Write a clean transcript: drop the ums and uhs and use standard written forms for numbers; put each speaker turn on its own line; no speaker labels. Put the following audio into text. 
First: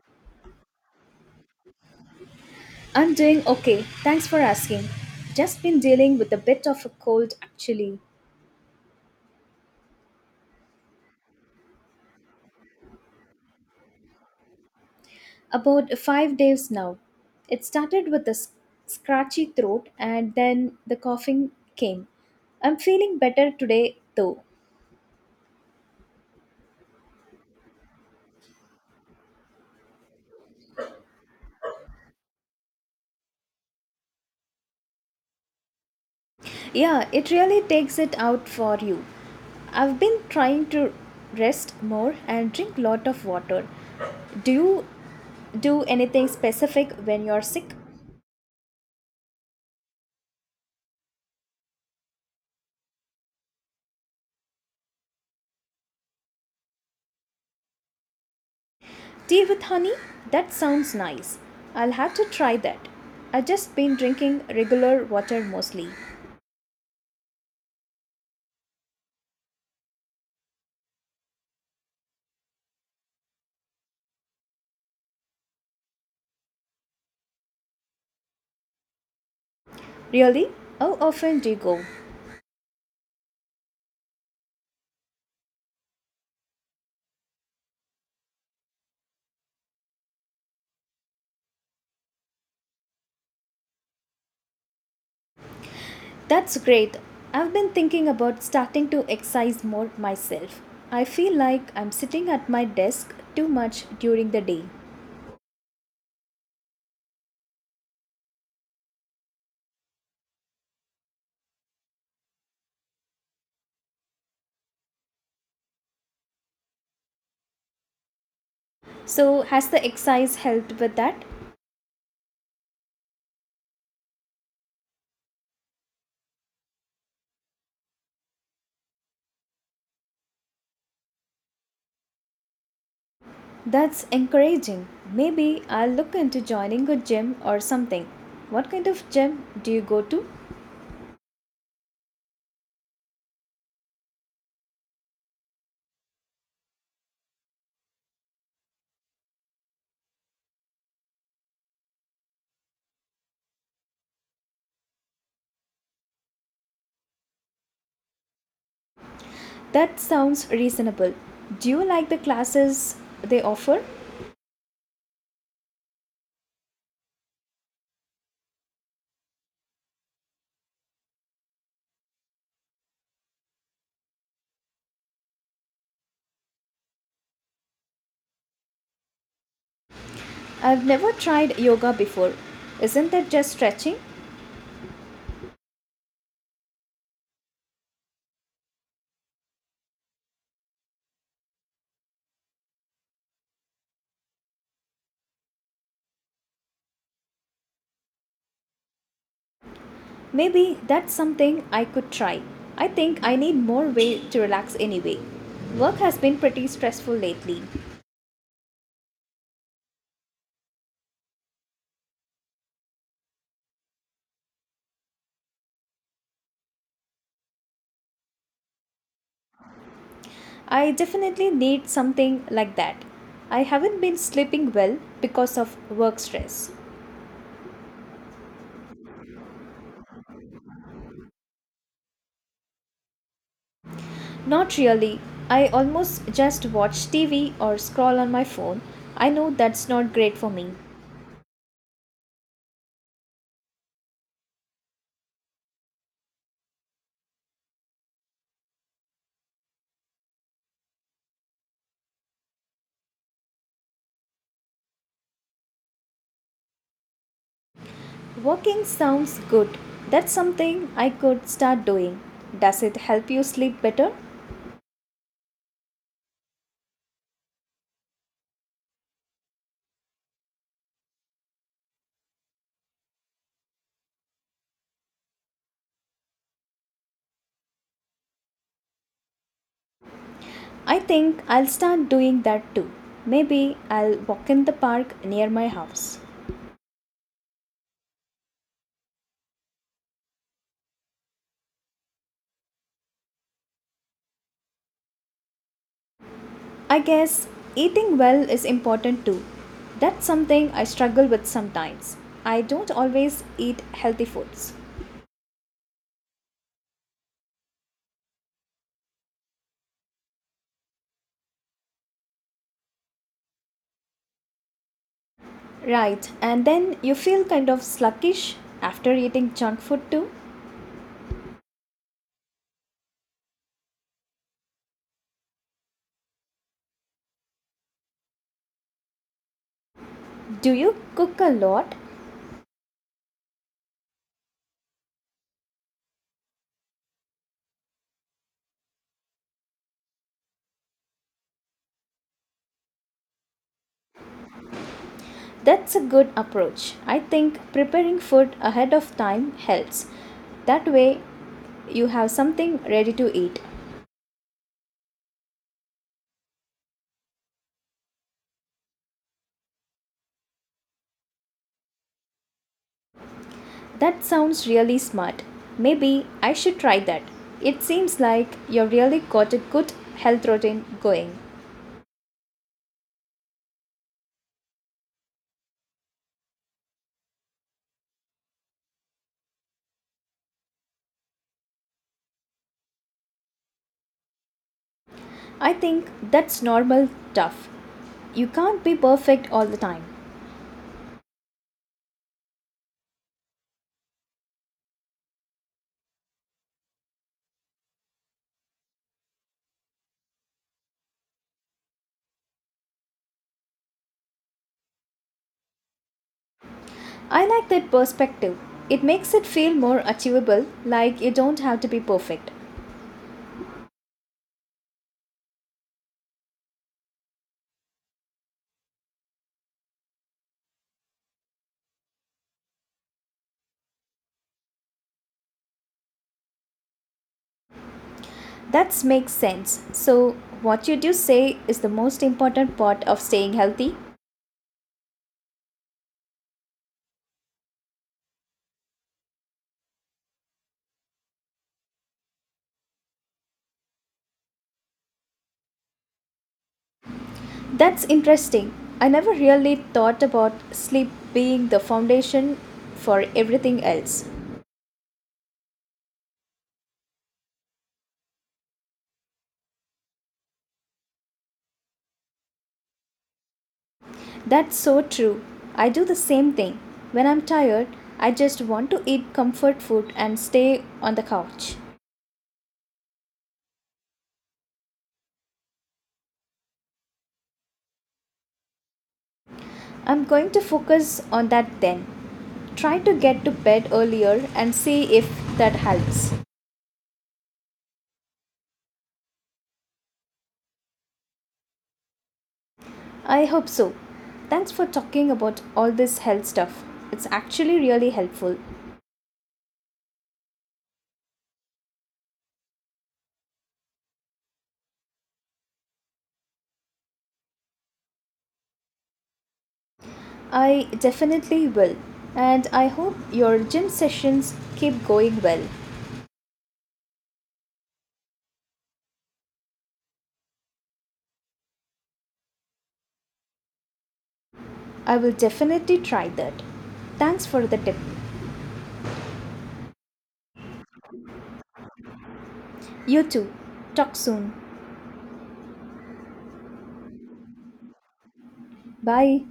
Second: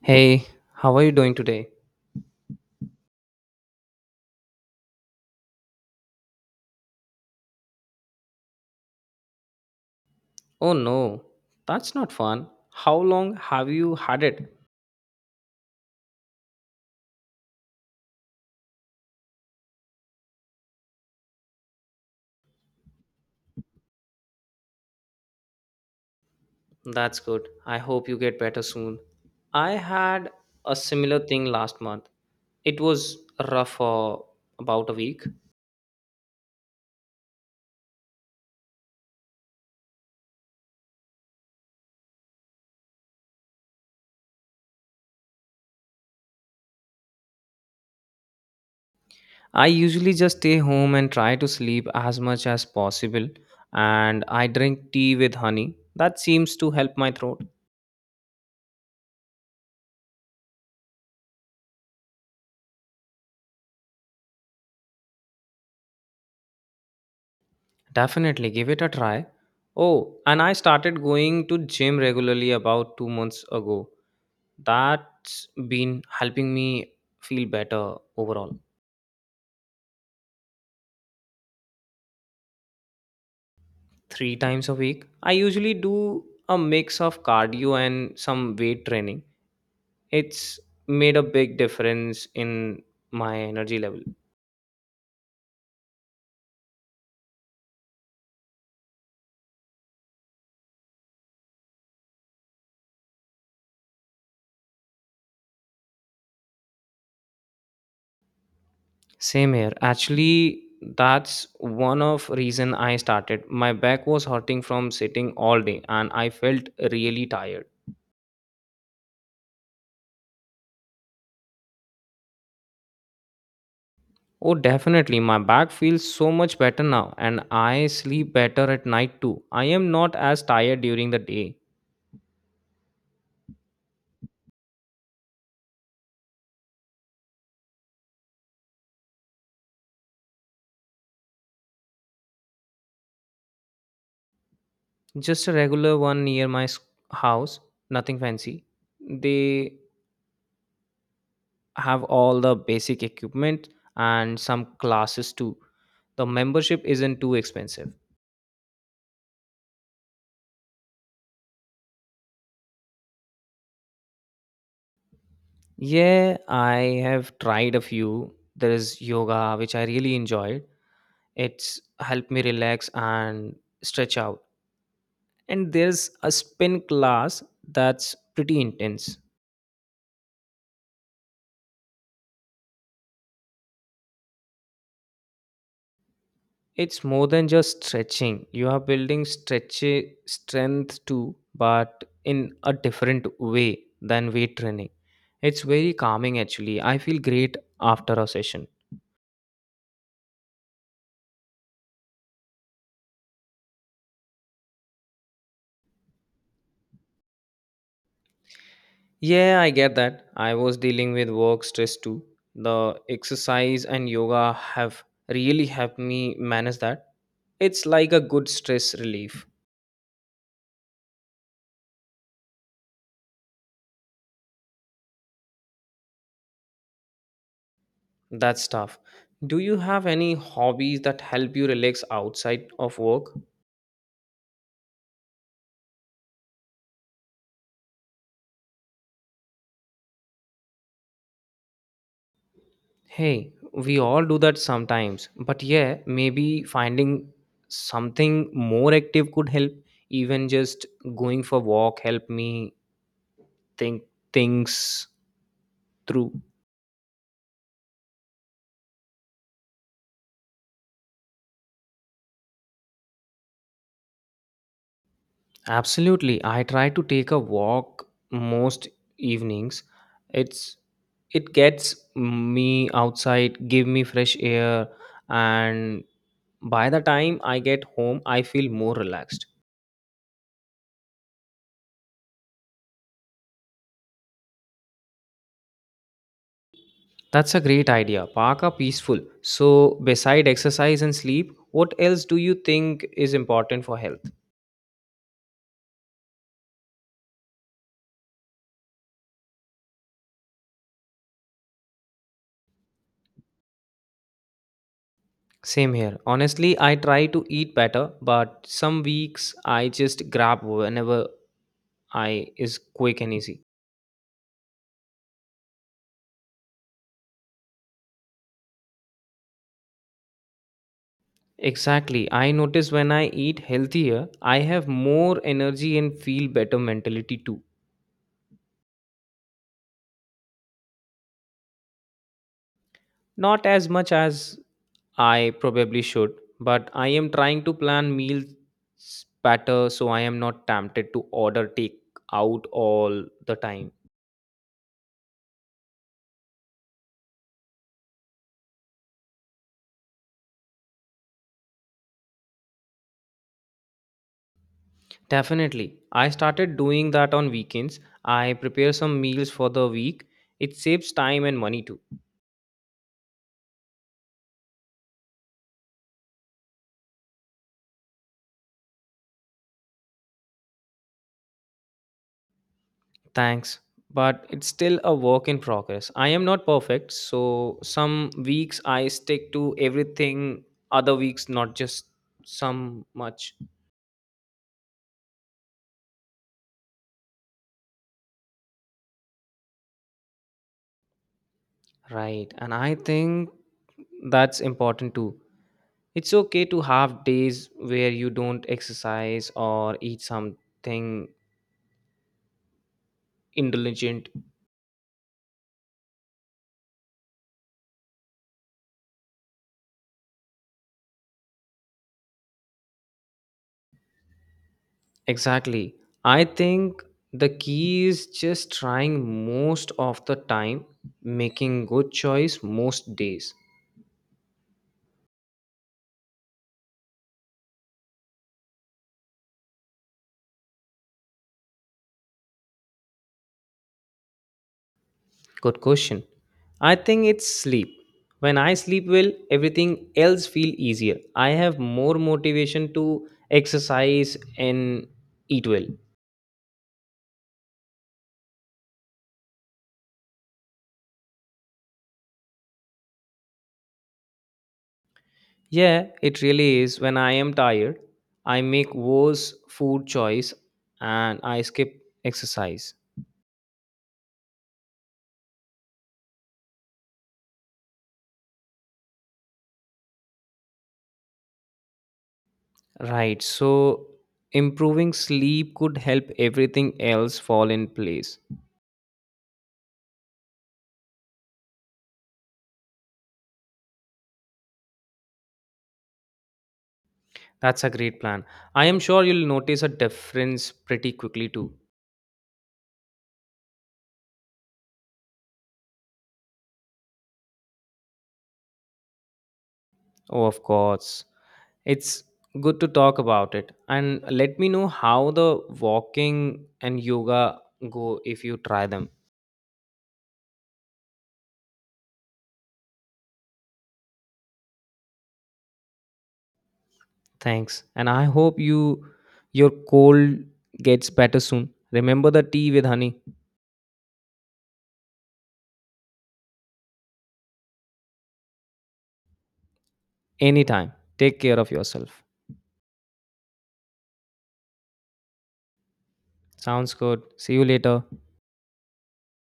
Hey, how are you doing today?
I'm doing okay. Thanks for asking. Just been dealing with a bit of a cold actually.
Oh no, that's not fun. How long have you had it?
About 5 days now. It started with a scratchy throat and then the coughing came. I'm feeling better today though.
That's good. I hope you get better soon. I had a similar thing last month. It was rough for about a week.
Yeah, it really takes it out for you. I've been trying to rest more and drink lot of water. Do you do anything specific when you're sick?
I usually just stay home and try to sleep as much as possible, and I drink tea with honey. That seems to help my throat.
Tea with honey? That sounds nice. I'll have to try that. I've just been drinking regular water mostly.
Definitely give it a try. Oh, and I started going to gym regularly about 2 months ago. That's been helping me feel better overall.
Really? How often do you go?
3 times a week. I usually do a mix of cardio and some weight training. It's made a big difference in my energy level.
That's great. I've been thinking about starting to exercise more myself. I feel like I'm sitting at my desk too much during the day.
Same here. Actually, that's one of reason I started. My back was hurting from sitting all day and I felt really tired.
So, has the exercise helped with that?
Oh, definitely. My back feels so much better now, and I sleep better at night too. I am not as tired during the day.
That's encouraging. Maybe I'll look into joining a gym or something. What kind of gym do you go to?
Just a regular one near my house, nothing fancy. They have all the basic equipment and some classes too. The membership isn't too expensive.
That sounds reasonable. Do you like the classes they offer?
Yeah, I have tried a few. There is yoga, which I really enjoyed. It's helped me relax and stretch out, and there's a spin class that's pretty intense.
I've never tried yoga before. Isn't it just stretching?
It's more than just stretching. You are building stretchy strength too, but in a different way than weight training. It's very calming. Actually, I feel great after a session.
Maybe that's something I could try. I think I need more way to relax anyway. Work has been pretty stressful lately.
Yeah, I get that. I was dealing with work stress too. The exercise and yoga have really helped me manage that. It's like a good stress relief.
I definitely need something like that. I haven't been sleeping well because of work stress.
That's tough. Do you have any hobbies that help you relax outside of work?
Not really. I almost just watch TV or scroll on my phone. I know that's not great for me.
Hey, we all do that sometimes. But yeah, maybe finding something more active could help. Even just going for walk help me think things through.
Walking sounds good. That's something I could start doing. Does it help you sleep better?
Absolutely. I try to take a walk most evenings. It's it gets me outside, give me fresh air, and by the time I get home, I feel more relaxed.
I think I'll start doing that too. Maybe I'll walk in the park near my house.
That's a great idea. Park are peaceful. So, beside exercise and sleep, what else do you think is important for health?
I guess eating well is important too. That's something I struggle with sometimes. I don't always eat healthy foods.
Same here. Honestly, I try to eat better, but some weeks I just grab whenever I is quick and easy.
Right, and then you feel kind of sluggish after eating junk food too.
Exactly. I notice when I eat healthier, I have more energy and feel better mentality too.
Do you cook a lot?
Not as much as I probably should, but I am trying to plan meals better so I am not tempted to order take out all the time.
That's a good approach. I think preparing food ahead of time helps. That way, you have something ready to eat.
Definitely. I started doing that on weekends. I prepare some meals for the week. It saves time and money too.
That sounds really smart. Maybe I should try that. It seems like you've really got a good health routine going.
Thanks. But it's still a work in progress. I am not perfect, so some weeks I stick to everything, other weeks not just some much.
I think that's normal stuff. You can't be perfect all the time.
Right. And I think that's important too. It's okay to have days where you don't exercise or eat something indulgent.
I like that perspective. It makes it feel more achievable, like you don't have to be perfect.
Exactly. I think the key is just trying most of the time, making good choice most days.
That makes sense. So, what you do say is the most important part of staying healthy?
Good question. I think it's sleep. When I sleep well, everything else feel easier. I have more motivation to exercise and eat well.
That's interesting. I never really thought about sleep being the foundation for everything else.
Yeah, it really is. When I am tired, I make worse food choice and I skip exercise.
That's so true. I do the same thing. When I'm tired, I just want to eat comfort food and stay on the couch.
Right. So improving sleep could help everything else fall in place.
I'm going to focus on that then. Try to get to bed earlier and see if that helps.
That's a great plan. I am sure you'll notice a difference pretty quickly too.
I hope so. Thanks for talking about all this health stuff. It's actually really helpful.
Oh, of course. It's good to talk about it. And let me know how the walking and yoga go if you try them.
I definitely will. And I hope your gym sessions keep going well.
Thanks. And I hope you your cold gets better soon. Remember the tea with honey.
I will definitely try that. Thanks for the tip.
Anytime. Take care of yourself.
You too. Talk soon.
Sounds good. See you later.
Bye.